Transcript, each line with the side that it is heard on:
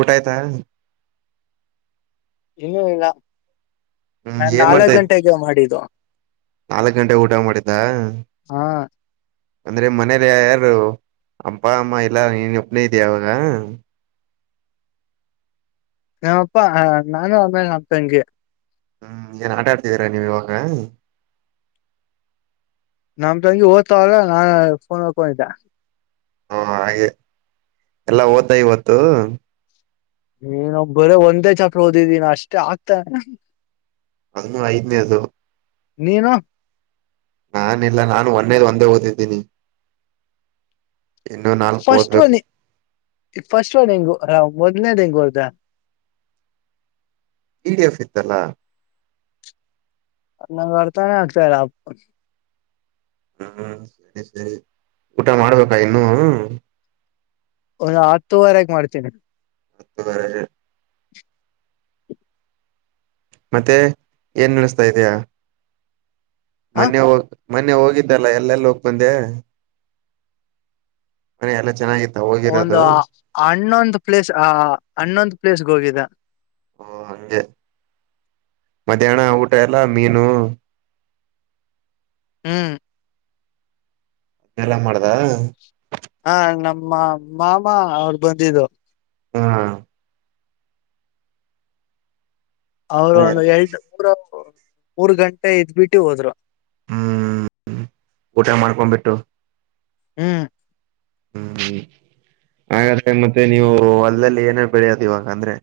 right: ವಟಾಯ ಇತ
left: ಇನ್ನೂ ಇಲ್ಲ
right: ಹ್ಮ್
left: ನಾನ್
right: ಏನ್
left: ನಾಲ್ಕ್
right: ಮಾಡ್ತಾ ಇದ್
left: ಗಂಟೆಗೆ ಮಾಡಿದ್ದು
right: ನಾಲ್ಕ್ ಗಂಟೆ ಊಟ ಮಾಡಿದ್ದ
left: ಹಾ
right: ಅಂದ್ರೆ ಮನೇಲಿ ಯಾರು ಅಪ್ಪ ಅಮ್ಮ ಇಲ್ಲ ನೀನ್ ಒಪ್ನೇ ಇದ್ಯಾ ಅವಾಗ
left: ನಮ್ಮಪ್ಪಾ ನಾನು ಆಮೇಲೆ ಅಪ್ಪಂಗೆ
right: ಹ್ಮ್ ಏನ್ ಆಟಾಡ್ತವೀರಾ ನೀವ್ ಇವಾಗ
left: ನಮ್ ತಂಗಿ ಓದ್ತವ್ರ ನಾನ್ ಫೋನ್ ಮಾಡ್ಕೊಂಡಿದ್ದ
right: ಹಾ ಹಾಗೆ ಎಲ್ಲಾ ಓದ್ತಾ ಇವತ್ತು
left: ನೀಏ ನ ಬರ ಒಂದೇ ಚಪ್ರ ಓದಿದ್ದೀನ ಅಷ್ಟೇ ಆಗ್ತ
right: ಅದನ್ನು ಐದ್ನೇದು
left: ನೀನು
right: ನಾನ ಇಲ್ಲ ನಾನು ಒನ್ನೇದ ಒಂದೇ ಓದಿದ್ದೀನಿ ಇನ್ನು ನಾಲ್ಕು ಓದ್ಬೇಕು
left: ಫಸ್ಟಫಸ್ಟ್ ಹೆಂಗುಮೊದ್ನೇ ಡೆಂಗೂ ಅರ್ದ
right: ಇ ಡಿ ಎಫ್ ಇತ್ತಲ್ಲಾ
left: ಅನ್ನ ವರ್ತ ಅಕ್ಷಲ್ಲ
right: ಹ್ಮ್ ಸರಿ ಸರಿ ಊಟ ಮಾಡ್ಬೇಕಾ ಇನ್ನು
left: ಒಂದು ಹತ್ತುವರೆಗೆ ಮಾಡ್ತೇನೆ
right: ಹಪ್ಪ ಬರ ಮತ್ತೆ ಏನ್ ನಡೆಸ್ತಾ ಇದಯ
left: ಹ
right: ಮೊನ್ನೆ ಹೋಗ ಮೊನ್ನೆ ಹೋಗಿದ್ದಲ್ಲ ಎಲ್ಲೆಲ್ಲ ಹೋಗ ಬಂದೆ ಮನೆ ಎಲ್ಲ ಚೆನ್ನಾಗಿತ್ತು
left: ಒಂದು ಹನ್ನೊಂದು ಪ್ಲೇಸ್ ಆ ಹನ್ನೊಂದು ಪ್ಲೇಸ್ಗೆ ಹೋಗಿದೆ
right: ಓ ಹಗೆ ಮಧ್ಯಾಹ್ನ ಊಟ ಎಲ್ಲ ಮೀನು
left: ಹ್ಮ್
right: ಎಲ್ಲಾ ಮಾಡ್ದ
left: ಹ ನಮ್ಮ ಮಾಮ ಅವರು ಬಂದಿದ್ದು
right: ಹಾ
left: ಅವರು ಒಂದು ಎರಡು ಮೂರ ಮೂರ್ ಗಂಟೆ ಇದ್ ಬಿಟ್ಟು ಹೋದ್ರು
right: ಹ್ಮ ಊಟ ಮಾಡಾರಕೊಂಡ ಬೆಟ್ಟು
left: ಹ್ಮ
right: ಹ್ಮಹಾಗಾದ್ರೆ ಮತ್ತೆ ನೀವು ಹೊಲ್ದಲ್ಲಿ ಏನೇ ಬೆಳೆಯೋದು ಇವಾಗ ಅಂದ್ರೆ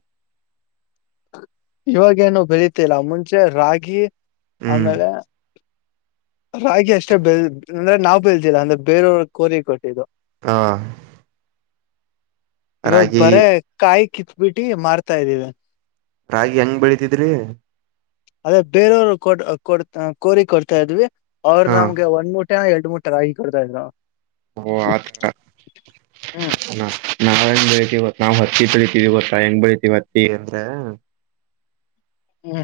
left: ಇವಾಗೇನು ಬೆಳೀತಿಲ್ಲ ಮುಂಚೆ ರಾಗಿ
right: ಹ್ಮ್
left: ಆಮೇಲೆ ರಾಗಿ ಅಷ್ಟೇ ಬೆಲ್ ಅಂದ್ರೆ ನಾವ್ ಬೆಲ್ದಿಲ್ಲ ಅಂದ್ರೆ ಬೇರೆಯವ್ರ ಕೋರಿ ಕೊಟ್ಟಿದ್ದು
right: ಹಾ
left: ಇವಾಗ
right: ರಾಗಿ
left: ಬರಿ ಕಾಯಿ ಕಿತ್ಬಿಟ್ಟಿ ಮಾರ್ತಾ ಇದ್ದಿವಿ
right: ರಾಗಿ ಹೆಂಗ ಬೆಳತಿದ್ರಿ
left: ಅದೇ ಬೇರೆಯವರು ಕೊಡ್ ಕೊಡ್ ಕೋರಿ ಕೊಡ್ತಾ ಇದ್ವಿ ಅವರು
right: ಹಾ
left: ನಮ್ಗೆ ಒಂದ್ ಮೂ ಎರಡು ಮೂಟ್ಟೆ ರಾಗಿ ಕೊಡ್ತಾ ಇದ
right: ಓ ಆತರ
left: ಹ್ಮ್
right: ಅ ನಾವ್ ಹೆಂಗ ಬೆಳೀತಿವಿ ಗೊತ್ ನಾವ್ ಹತ್ತಿ ಬೆಳಿತೀವಿ ಗೊತ್ತಾ ಹೆಂಗ್ ಬೆಳಿತೀವಿ ಹತ್ತಿ ಅಂತ
left: ಹ್ಮ್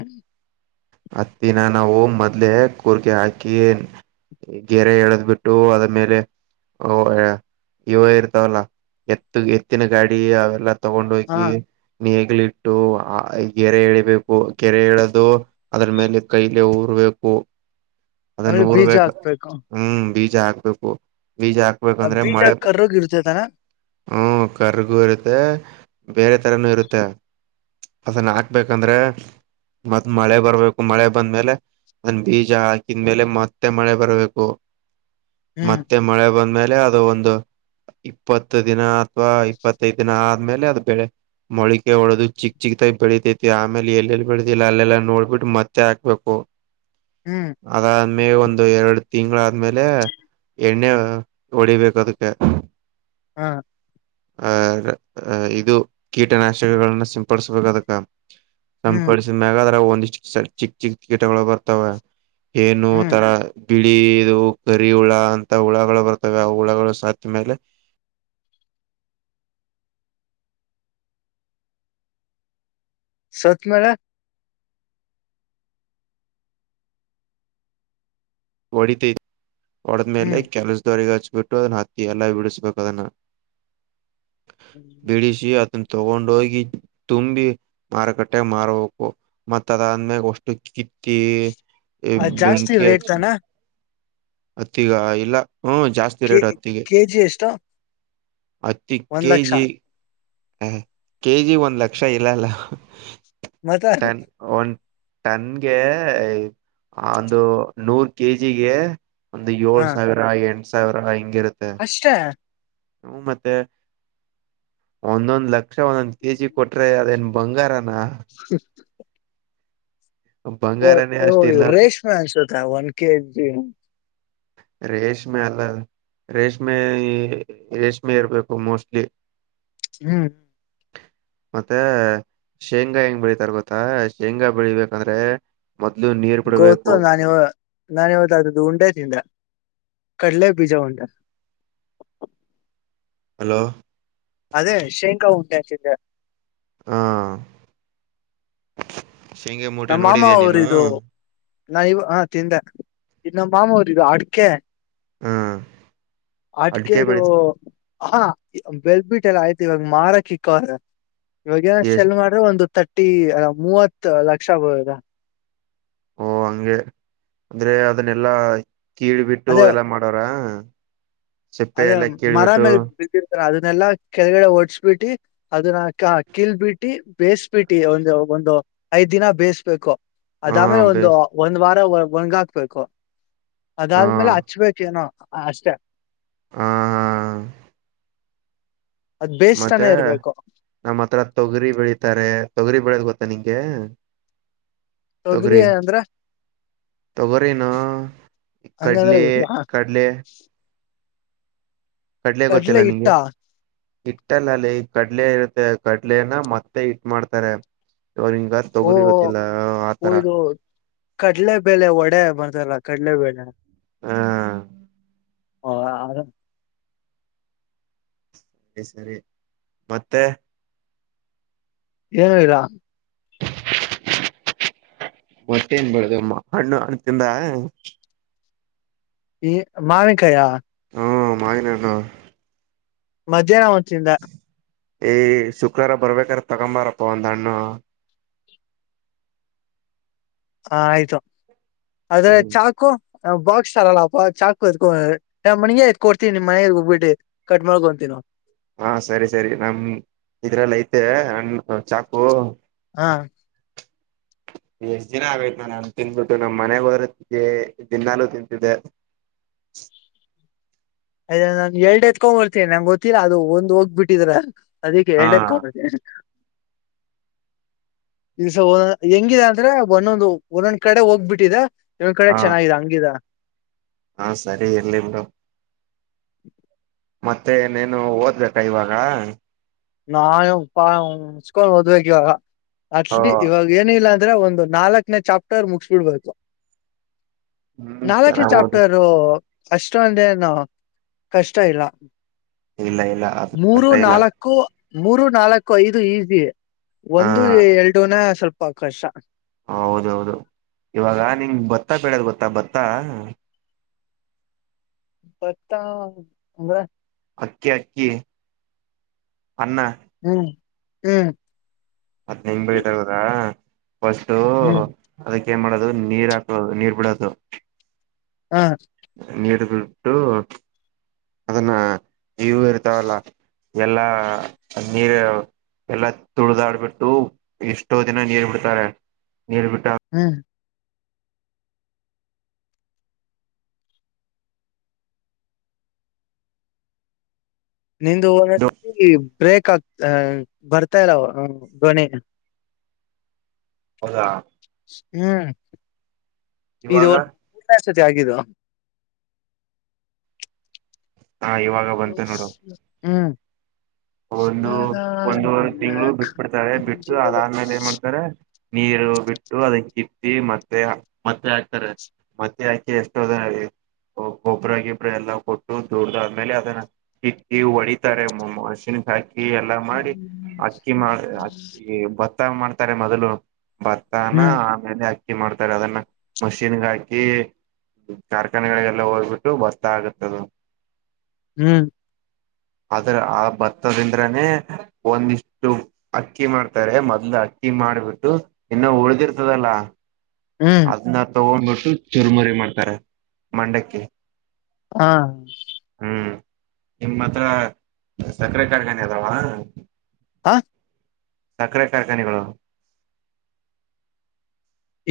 right: ಹತ್ತಿನ ನಾವು ಮೊದ್ಲೆೇ ಕುೂರ್ಗೆ ಹಾಕಿ ಗೆರೆ ಎಳದ್ ಬಿಟ್ಟು ಅದ್ಮೇಲೆ ಓ ಇವ ಇರ್ತಾವಲ್ಲಾ ಎತ್ತು ಎತ್ತಿನ ಗಾಡಿ ಅವೆಲ್ಲ
left: ಹಾ
right: ತಗೊಂಡೋಗಿ ನೆಗ್ಲಿಟ್ಟು ಗೇರೆ ಎಳಿಬೇಕು ಗೇರೆ ಎಳೆದು ಅದ್ರ ಮೇಲೆ ಕೈಲೆ ಊರ್ಬೇಕು ಅದನ್ನ
left: ಆಮೇಲೆ ಬೀಜ
right: ಊರ್ಬೇಕೇಕು
left: ಹಾಕ್ಬೇಕು
right: ಹ್ಮ್ ಬೀಜ ಹಾಕ್ಬೇಕು ಬೀಜ ಹಾಕ್
left: ಆ
right: ಹೋಗಬೇಕಂದ್ರೆ
left: ಬೀಜ
right: ಮಳೆ
left: ಕರ್ರಗ್ ಇರುತ್ತೆ ತಾನೆ
right: ಹ್ಮ ಕರ್ಗು ಇರುತ್ತೆ ಬೇರೆ ತರಾನು ಇರುತ್ತೆ ಅದನ್ನ ಹಾಕ್ಬೇಕಂದ್ರೆ ಮತ್ತ್ ಮಳೆ ಬರ್ಬೇಕು ಮಳೆ ಬಂದ್ಮೇಲೆ ಅದನ್ ಬೀಜ ಹಾಕ ಇನ್ಮೇಲೆ ಮತ್ತೆ ಮಳೆ ಬರ್ಬೇಕು
left: ಹ್ಮ್
right: ಮತ್ತೆ ಮಳೆ ಬಂದ್ಮೇಲೆ ಅದು ಒಂದು ಇಪ್ಪತ್ತು ದಿನ ಅಥವಾ ಇಪ್ಪತ್ತೈದು ದಿನ ಆದ್ಮೇಲೆ ಅದು ಬೆಳೆ ಮೊಳಿಕೆ ಹೊಡದು ಚಿಕ್ ಚಿಕ್ದಾಗಿ ಬೆಳಿತೈತಿ ಆಮೇಲೆ ಎಲ್ಲೆಲ್ಲಿ ಬೆಳತಿಲ್ಲ ಅಲ್ಲೆಲ್ಲ ನೋಡ್ಬಿಟ್ಟು ಮತ್ತೆ ಹಾಕ್ಬೇಕು
left: ಹ್ಮ್
right: ಅದಾದ್ಮೇ ಒಂದು ಎರಡು ತಿಂಗಳಾದ್ಮೇಲೆ ಎಣ್ಣೆ ಹೊಡಿಬೇಕು ಅದಕ್ಕೆ
left: ಹಾ
right: ಆ ಇದು ಕೀಟನಾಶಕನ್ನ ಸಿಂಪಡಿಸಬೇಕು ಅದಕ್ಕ
left: ಹ್ಮ್
right: ಸಿಂಪಡಿಸಿದ ಮ್ಯಾಗದ್ರ ಒಂದಿಷ್ಟ ಚಿಕ್ ಚಿಕ್ ಕೀಟಗಳು ಬರ್ತಾವ ಏನು
left: ಹ್ಮ್
right: ತರಾ ಬಿಳಿ ಇದು ಕರಿ ಹುಳ ಅಂತ ಹುಳಗಳು ಬರ್ತವೆ ಆ ಹುಳಗಳು ಸತ್ ಮೇಲೆ
left: ಸತ್ ಮೇಲೆ
right: ಹೊಡಿತೈ ಹೊಡೆದ್ಮೇಲೆ
left: ಹ್ಮ್
right: ಕೆಲಸದವರೆಗೆ ಹಚ್ಬಿಟ್ಟು ಅದ ಹತ್ತಿ ಎಲ್ಲ ಬಿಡಿಸಬೇಕು ಅದನ್ನು ಬಿಡಿಸಿ ತಗೊಂಡ ಹೋಗಿ ತುಂಬಿ ಮಾರುಕಟ್ಟೆ ಮಾರಬೇಕು ಮತ್ತ ಅದಾದ್ಮೇಗ ಒಷ್ಟು ಕಿತ್ತಿ
left: ಅದ್ ಜಾಸ್ತಿ ರೇಟ್
right: ಬೆೆಂಕಿಹಚ್
left: ತಾನ
right: ಅತ್ತೀಗ ಇಲ್ಲ ಹ್ಮ ಜಾಸ್ತಿ
left: ಕೆ
right: ರೇಟ್ ಹತ್ತಿಗೆ
left: ಕೆ ಜಿ ಎಷ್ಟು
right: ಹತ್ತಿ ಕೆ ಜಿ ಹ ಕೆ ಜಿ ಒಂದ್ ಲಕ್ಷ ಇಲ್ಲ ಅಲ್ಲ
left: ಮತ್ತೆ
right: ಟನ್ ಒಂದ ಟನ್ಗೆ ಒಂದು ನೂರ್ ಕೆಜಿಗೆ ಒಂದು ಏಳ್ ಸಾವಿರ ಎಂಟ ಸಾವಿರ ಹಿಂಗಿರುತ್ತೆ
left: ಅಷ್ಟ
right: ಹೂ ಮತ್ತೆ ಒಂದೊಂದ್ ಲಕ್ಷ ಒಂದೊಂದ್ ಕೆಜಿ ಕೊಟ್ರೆ ಅದೇನ್ ಬಂಗಾರನಾ
left: [unintelligible]
right: ಬಂಗಾರನೇ
left: ಓ
right: ಅಷ್ಟಿಲ್ಲ
left: ರೇಷ್ಮೆ ಅಂಶತ ಒನ್ ಕೆ ಜಿ
right: ರೇಷ್ಮೆ ಅಲ್ಲಲ್ಲ ರೇಷ್ಮೆ ರೇಷ್ಮೇ ಇರ್ಬೇಕು ಮೋಸ್ಟ್ಲಿ
left: ಹ್ಮ್
right: [unintelligible] ಮತ್ತೆ ಶೇಂಗಾ ಹೆಂಗ್ ಬೆಳಿತಾರೆ ಗೊತ್ತಾ ಶೇಂಗಾ ಬೆಳಿಬೇಕಂದ್ರೆ. ಮೊದಲು ನೀರ್
left: ಗೊತ್ತು
right: ಬಿಡ್ಬೇಕು
left: ನಾನ್ ಇವಾಗ ನಾನ್ ಇವತ್ತು ಆದರ ಉಂಡೆ ತಿಂದೆ ಕಡ್ಲೆ ಬೀಜ ಉಂಡೆ.
right: ಹಲೋ
left: ಅದೇ ಶೇಂಗಾ ಉಂಡೆ ತಿಂದೆ.
right: ಹಾ ಶೇಂಗ ಮೂಟೆ
left: ನಮ್ಮ ಮಾಮ
right: ನೋಡಿದಿಯ
left: ಅವ್ರ
right: ನೀನು.
left: ಇದು ನಾ ಇವಾಗ ಹಾ ತಿಂದೆ ಇ ನಮ್ಮ ಮಾಮೂಲಿ ಇದು ಅಡಕೆ.
right: ಹ್ಮ್
left: ಅಡಿಕೆದು ಹಾ ಬೆಲ್ಬಿಟ್ಟೆಲ್ಲ ಆಯ್ತು ಇವಾಗ ಮಾರಕೆ ಇಕ್ಕವರೆ. ಇವಾಗೇನ್
right: ಎಷ್ಟ
left: ಸೆಲ್ ಮಾಡು ಒಂದು ತರ್ಟಿ ಅ ಮೂವತ್ ಲಕ್ಷ ಬರುತ್ತೆ.
right: ಓ ಹಂಗೆ ಅಂದ್ರೆ ಅದನ್ನೆಲ್ಲಾ ಕೀಳ್ ಬಿಟ್ಟು
left: ಅದೇ
right: ಎಲ್ಲಾ ಮಾಡವಾರ.
left: ಅದೇ ಮರ ಮೇಲೆ ಬಿದ್ದಿರ್ತಾರೆ ಅದನ್ನೆಲ್ಲಾ ಕೆಳಗಡೆ ಒಡ್ಸ್ಬಿಟ್ಟಿ. ಅದನ್ನ ಕ ಕಿಲ್ಬಿಟ್ಟಿ ಬೇಯಿಸಬಿಟ್ಟಿ ಒಂದು ಒಂದು ಐದ್ ದಿನ ಬೇಯಸ್ಬೇಕು.
right: ಹ
left: ಆದ್ಮೇಲೆ ಒಂದು
right: ಬೇಸ್
left: ಒಂದು ವಾರ ಒಣಗ್ ಹಾಕ್ಬೇಕು
right: ಹ
left: ಅದಾದ್ಮೇಲೆ ಹಚ್ಬೇಕ್ ಏನೋ ಅಷ್ಟೇ
right: ಹಾ ಹಾ
left: ಅದ್ ಬೇಯಿಸ್ತಾನೆ
right: ಮತ್ತೆ
left: ಇರ್ಬೇಕು
right: ನಮ್ಮ್ ಹತ್ತಿರ ತೊಗರಿ ಬೆಳಿತಾರೆ ತೊಗರಿ ಬೆಳೋದ್ ಗೊತ್ತಾ ನಿಂಗೆ.
left: ತೊಗರಿ ಅಂದ್ರೆ
right: ತೊಗರಿನೋ
left: ಹಂಗಂದ್ರೆ
right: ಕಡಲೆ
left: ಗೊತ್ತಿಲ್ಲ ಹ
right: ಕಡಲೆ ಕಡಲೆ
left: ಕಡ್ಲೆ
right: ಗೊತ್ತಿಲ್ಲ
left: ಹಿಟ್ಟ
right: ನಿಂಗೆ. ಹಿಟ್ಟು ಅಲ್ಲಲ್ಲೇ ಕಡಲೆ ಇರುತ್ತೆ ಕಡ್ಲೆನ ಮತ್ತೆ ಹಿಟ್ಟು ಮಾಡ್ತಾರೆ ಇವರು ಹಿಂಗ್
left: ಓ
right: ತೊಗರಿ ಗೊತ್ತಿಲ್ಲ ಆತರ
left: ಕಡಲೆಬೆಲೆೆ ಒಡೆ ಮಾಡ್ರತಲ್ಲ ಕಡ್ಲೆಬೇಳೆ
right: ಹಾ
left: ಹ [unintelligible]
right: ಏ ಸರಿ ಮತ್ತೆ
left: ಏನೆರಾ
right: ಮತ್ತೆನ್ ಮಾಡುದು ಹಣ್ಣು ಹಣ್ಣ್ ತಿಂದ
left: ಈ ಮಾವಿನಕಾಯ
right: ಹ್ಮ್ ಮಾವಿನಹಣ್ಣು
left: ಮಧ್ಯಾಹ್ನ ಒಂದ್ ತಿಂದ
right: ಏ ಶುಕ್ರವಾರ ಬರ್ಬೇಕಾದ್ರೆ ತಗೊಂಬಾರಪ್ಪ ಒಂದ್ ಹಣ್ಣು.
left: ಹ ಆಯ್ತು ಆದ್ರೆ
right: ಹ್ಮ್
left: ಚಾಕು ಬಾಕ್ಸ್ ತರಲ್ಲಪ್ಪ ಚಾಕು ಇತ್ಕೊಂಡ್ ನಮ್ಮ ಮನೆಗೆ ಎತ್ತಿ ಕೊಡ್ತೀನಿ ನಿಮ್ ಮನೆಗೆ ಹೋಗಬಿಟ್ಟಿ. ಕಟ್ ಮಾಡಕೊಂಡು ತಿನ್ನು
right: ಹಾ ಸರಿ ಸರಿ ನಮ್ ಇದ್ರಲ್ಲಿ ಐತೆ ಅಣ್ ಚಾಕು
left: ಹಾ
right: ಎಷ್ಟ್ ದಿನ ಆಗೈತ್ ನಾನು ಹಣ್ಣು ತಿಂದ್ಬಿಟ್ಟು ನಮ್ ಮನೆಗೆ ಹೋದ್ರೆ ದಿನಾಲೂ ತಿಂತಿದ್ದೆ.
left: ಅ ನಾನ್ ಎಲ್ಡ್ ಎತ್ಕೊಂಡ್ ಬರ್ತೇನೆ ನಂಗ್ ಗೊತ್ತಿಲ್ಲಾ ಅದು ಒಂದ್ ಹೋಗ್ ಬಿಟ್ಟಿದ್ರೆ ಅದಕ್ಕೆ
right: ಹಾ
left: ಎರಡ್ ಎತ್ತಕೊಂಡ್
right: [unintelligible]
left: ಇದುಸ ಒ ಹೆಂಗಿದ ಅಂದ್ರೆ ಒಂದೊಂದು ಒಂದೊಂದ್ ಕಡೆ ಹೋಗ್ಬಿಟ್ಟಿದ ಎೊಂದ್ ಕಡೆ
right: ಹಾ
left: ಚೆನ್ನಾಗಾಗಿದೆ ಹಂಗಿದ
right: ಹಾ ಸರಿ ಇರ್ಲಿ ಬಿಡಮ್
left: [unintelligible]
right: ಮತ್ತೆ ನೀನು ಓದ್ಬೇಕಾ ಇವಾಗ
left: ನಾ ಪ ಹಚ್ಕೊಂಡ್ ಓದ್ಬೇಕ ಇವಾಗ
right: ಹಾ
left: ಹಸಡಿ ಇವಾಗ ಏನಿಲ್ಲ ಅಂದ್ರೆ ಒಂದು ನಾಲ್ಕನೇ ಚಾಪ್ಟರ್ ಮುಗಿಸ ಬಿಡ್ಬೇಕು
right: ಹ್ಮ್
left: ನಾಲ್ಕ್
right: ಚೆನ್ನಾಗ್ ಓದು
left: ಚಾಪ್ಟರ್ ಅಷ್ಟೊ ಅಂದೇನು ಕಷ್ಟ ಇಲ್ಲ
right: ಇಲ್ಲ ಇಲ್ಲ ಅದು
left: ಮೂರು
right: ಕಷ್ಟ ಇಲ್ಲ
left: ನಾಲ್ಕ್ ಕ್ಕು ಮೂರು ನಾಲ್ಕು ಐದು ಈಸಿ
right: ಹಾ
left: ಒಂದು ಎರಡುನ ಸ್ವಲ್ಪ ಅವಕಾಶ
right: ಹೌದೌದು ಇವಾಗ ನಿಂಗ ಭತ್ತ ಬೆಳೋದು ಗೊತ್ತಾ ಭತ್ತಾ
left: ಭತ್ತ ಅಂದ್ರೆ
right: ಅಕ್ಕಿ ಅಕ್ಕಿ ಅನ್ನ
left: ಹ್ಮ್ ಹ್ಮ್
right: ಮತ್ ನಿಮ್ ಬೆಳಿ ತೆಗೆದ್ರಾ ಫಸ್ಟೂ
left: ಹ್ಮ್
right: ಅದಕ್ ಏನ್ ಮಾಡೋದು ನೀರ್ ಹಾಕದು ನೀರ್ ಬಿಡೋದು
left: ಹಾ
right: ನೀರ್ ಬಿಟ್ಟು ಅದನ್ನ ಇವು ಇರ್ತಾವಲ್ಲ ಎಲ್ಲಾ ನೀರು ಎಲ್ಲಾ ತುಳ್ದಾಡ್ಬಿಟ್ಟು ಎಷ್ಟೋ ದಿನ ನೀರ್ ಬಿಡ್ತಾರೆ ನೀರ್ ಬಿಟ್ಟಾ
left: ಹ್ಮ್ ನಿಂದು ಒಂದ ರತಿ ಬ್ರೇಕ್ ಆಗ್ತ ಬರ್ತಾ ಇಲ್ಲ ಧ್ವನಿ
right: ಹೌದಾ
left: ಹ್ಮ್ ಇದು
right: ಇವಾಗ
left: ಒಂದು ಜೊತಿ ಆಗಿದ
right: ಹಾ ಇವಾಗ ಬಂತು ನೋಡು
left: ಹ್ಮ್
right: [unintelligible] ಒಂದು ಒಂದು ವರೇತಿಂಗಳು ಬಿಟ್ಬಿಡ್ತಾರೆ ಬಿಟ್ಟು ಅದಾದ್ಮೇಲೆ ಏನ್ ಮಾಡ್ತಾರೆ ನೀರು ಬಿಟ್ಟು ಅದ ಕಿತ್ತಿ ಮತ್ತೆ ಮತ್ತೆ ಹಾಕ್ತಾರೆ ಮತ್ತೆ ಹಾಕಿ ಎಷ್ಟೋದ ಗೊಬ್ಬ್ರ ಗೊಬ್ಬ್ರ ಎಲ್ಲಾ ಕೊಟ್ಟು ದೊಡ್ಡ್ದ ಆದ್ಮೇಲೆ ಅದನ್ನ ಕಿಟ್ಟಿ ಹೊಡಿತಾರೆ ಮೊಮ್ಮ ಹಾಕಿ ಎಲ್ಲಾ ಮಾಡಿ ಅಕ್ಕಿ ಮಾಡ ಅಕ್ಕಿ ಭತ್ತ ಮಾಡ್ತಾರೆ ಮೊದಲು ಭತ್ತನ
left: ಹ್ಮ್
right: ಆಮೇಲೆ ಅಕ್ಕಿ ಮಾಡ್ತಾರೆ ಅದನ್ನ ಮಷಿನ್ಗ್ ಹಾಕಿ ಕಾರ್ಖಾನೆಗಳಿಗೆಲ್ಲ ಹೋಗ್ಬಿಟ್ಟು ಬತ್ತಾ ಆಗತ್ತದು
left: ಹ್ಮ್
right: ಆದ್ರೆ ಆ ಭತ್ತದಿಂದ್ರನೇ ಒಂದಿಷ್ಟು ಅಕ್ಕಿ ಮಾಡ್ತಾರೆ ಮೊದ್ಲು ಅಕ್ಕಿ ಮಾಡ್ಬಿಟ್ಟು ಇನ್ನ ಉಳ್ದಿರ್ತದಲ್ಲಾ
left: ಹ್ಮ್
right: ನ ತಗೊಂಡ್ಬಿಟ್ಟು ಚುರ್ಮುರಿ ಮಾಡ್ತಾರೆ ಮಂಡಕ್ಕಿ
left: ಹಾ
right: ಹ್ಮ್ ನಿಮ್ಮ ಹತ್ರ ಸಕ್ರೆ ಕಾರ್ಖಾನ ಅದವಾ
left: ಅ
right: ಸಕ್ರೆ ಕಾರ್ಖಾನೆಗಳು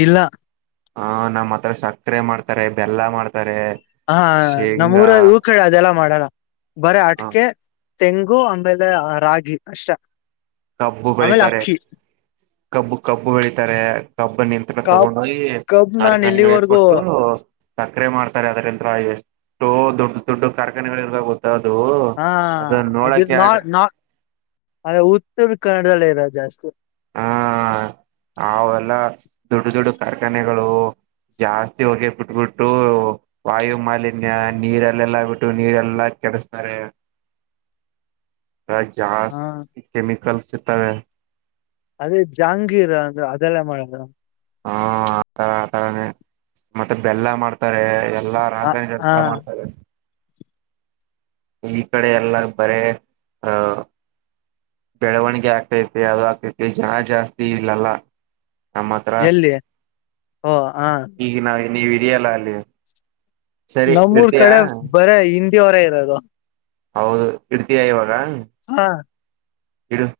left: ಇಲ್ಲ
right: ಹಾಂ ನಮ್ಮ್ ಹತ್ರ ಸಕ್ರೆ ಮಾಡ್ತಾರೆ ಬೆಲ್ಲ ಮಾಡ್ತಾರೆ
left: ಹಾ ನಮ್ಮೂರ
right: ಶೇಂಗಾ
left: ಇವಕೇ ಅದೆಲ್ಲ ಮಾಡಲ್ಲ ಬರೆ ಅಟ್ಕೆ ತೆಂಗು ಆಮೇಲೆ ಅ ರಾಗಿ ಅಷ್ಟೆ
right: ಕಬ್ಬು ಬೆಳಿತಾರೆ ಕಬ್ಬು ಕಬ್ಬು ಬೆಳಿತಾರೆ ಕಬ್ಬು ನಿ
left: ಕಬ್
right: ತಗೊಂಡ ಹೋಗಿ
left: ಕಬ್ ನಾನ್
right: ಕಾರ್ಖಾನೆಗಳಿಗೆ
left: ಎಲ್ಲಿವರೆಗೂ
right: ಕೊಟ್ಟು ಸಕ್ಕರೆ ಮಾಡ್ತಾರೆ ಅದ್ರಂತ್ರ ಎಷ್ಟೋ ದೊಡ್ಡ ದೊಡ್ಡ ಕಾರ್ಖಾನೆಗಳು ಇರ್ಾಗ ಅೌದು
left: ಹಾ ಅದ ನಾಾ ಅದ ಉತ್ತರ ಕನ್ನಡದಲ್ಲ ಇರ ಜಾಸ್ತಿ
right: ಹಾ ಅವೆಲ್ಲ ದೊಡ್ಡ ದೊಡ್ಡು ಕಾರ್ಖಾನೆಗಳು ಜಾಸ್ತಿ ಹೊಗೆೇ ಬಿಟ್ಬಿಟ್ಟು ವಾಯು ಮಾಲಿನ್ಯ ನೀರೆಲ್ಲೆಲ್ಲಾ ಬಿಟ್ಟು ನೀರೆಲ್ಲಾ ಕೆಡಸ್ತಾರೆ ಜ
left: ಹಾ
right: ಕೆಮಿಕಲ್ ಸಿ ತ
left: ಅದೇ ಜಾಂಗೀರ ಅಂದ್ರೆ ಅದೆಲ್ಲ ಮಾಡದ
right: ಹಾ ಆ ತರ ಆತರಾನೇ ಮತ್ತೆ ಬೆಲ್ಲ ಮಾಡ್ತಾರೆ ಎಲ್ಲಾ
left: ಹ
right: ರಾಸಾಯನಿಕ
left: ಹಾ
right: ಎಂತ ಮಾಡ್ತಾರೆ ಈ ಕಡೆ ಎಲ್ಲ ಬರ ಅ ಬೆಳವಣಿಗೆ ಆಗ್ತೈತೆ ಅಾವ್ದ ಆಗ್ತೈತಿ ಜನ ಜಾಸ್ತಿ ಇಲ್ಲಲ್ಲ ನಮ್ಮ ಹತ್ರ
left: ಎಲ್ಲಿ ಓ ಹ
right: ಈಗ ನಾ ನೀವ್ ಇದೆಯಲ್ಲ ಅಲ್ಲಿ ಸರಿ
left: ನಮ್ಮೂರ್
right: ಇಡ್ತೀಯಾ
left: ಕಡೆ ಬರ ಹಿಂದಿ ಹೊರೆ ಇರೋದು
right: ಹೌದು ಇಡ್ತಿಯಾ ಇವಾಗ
left: ಹಾ
right: ಎಡಡು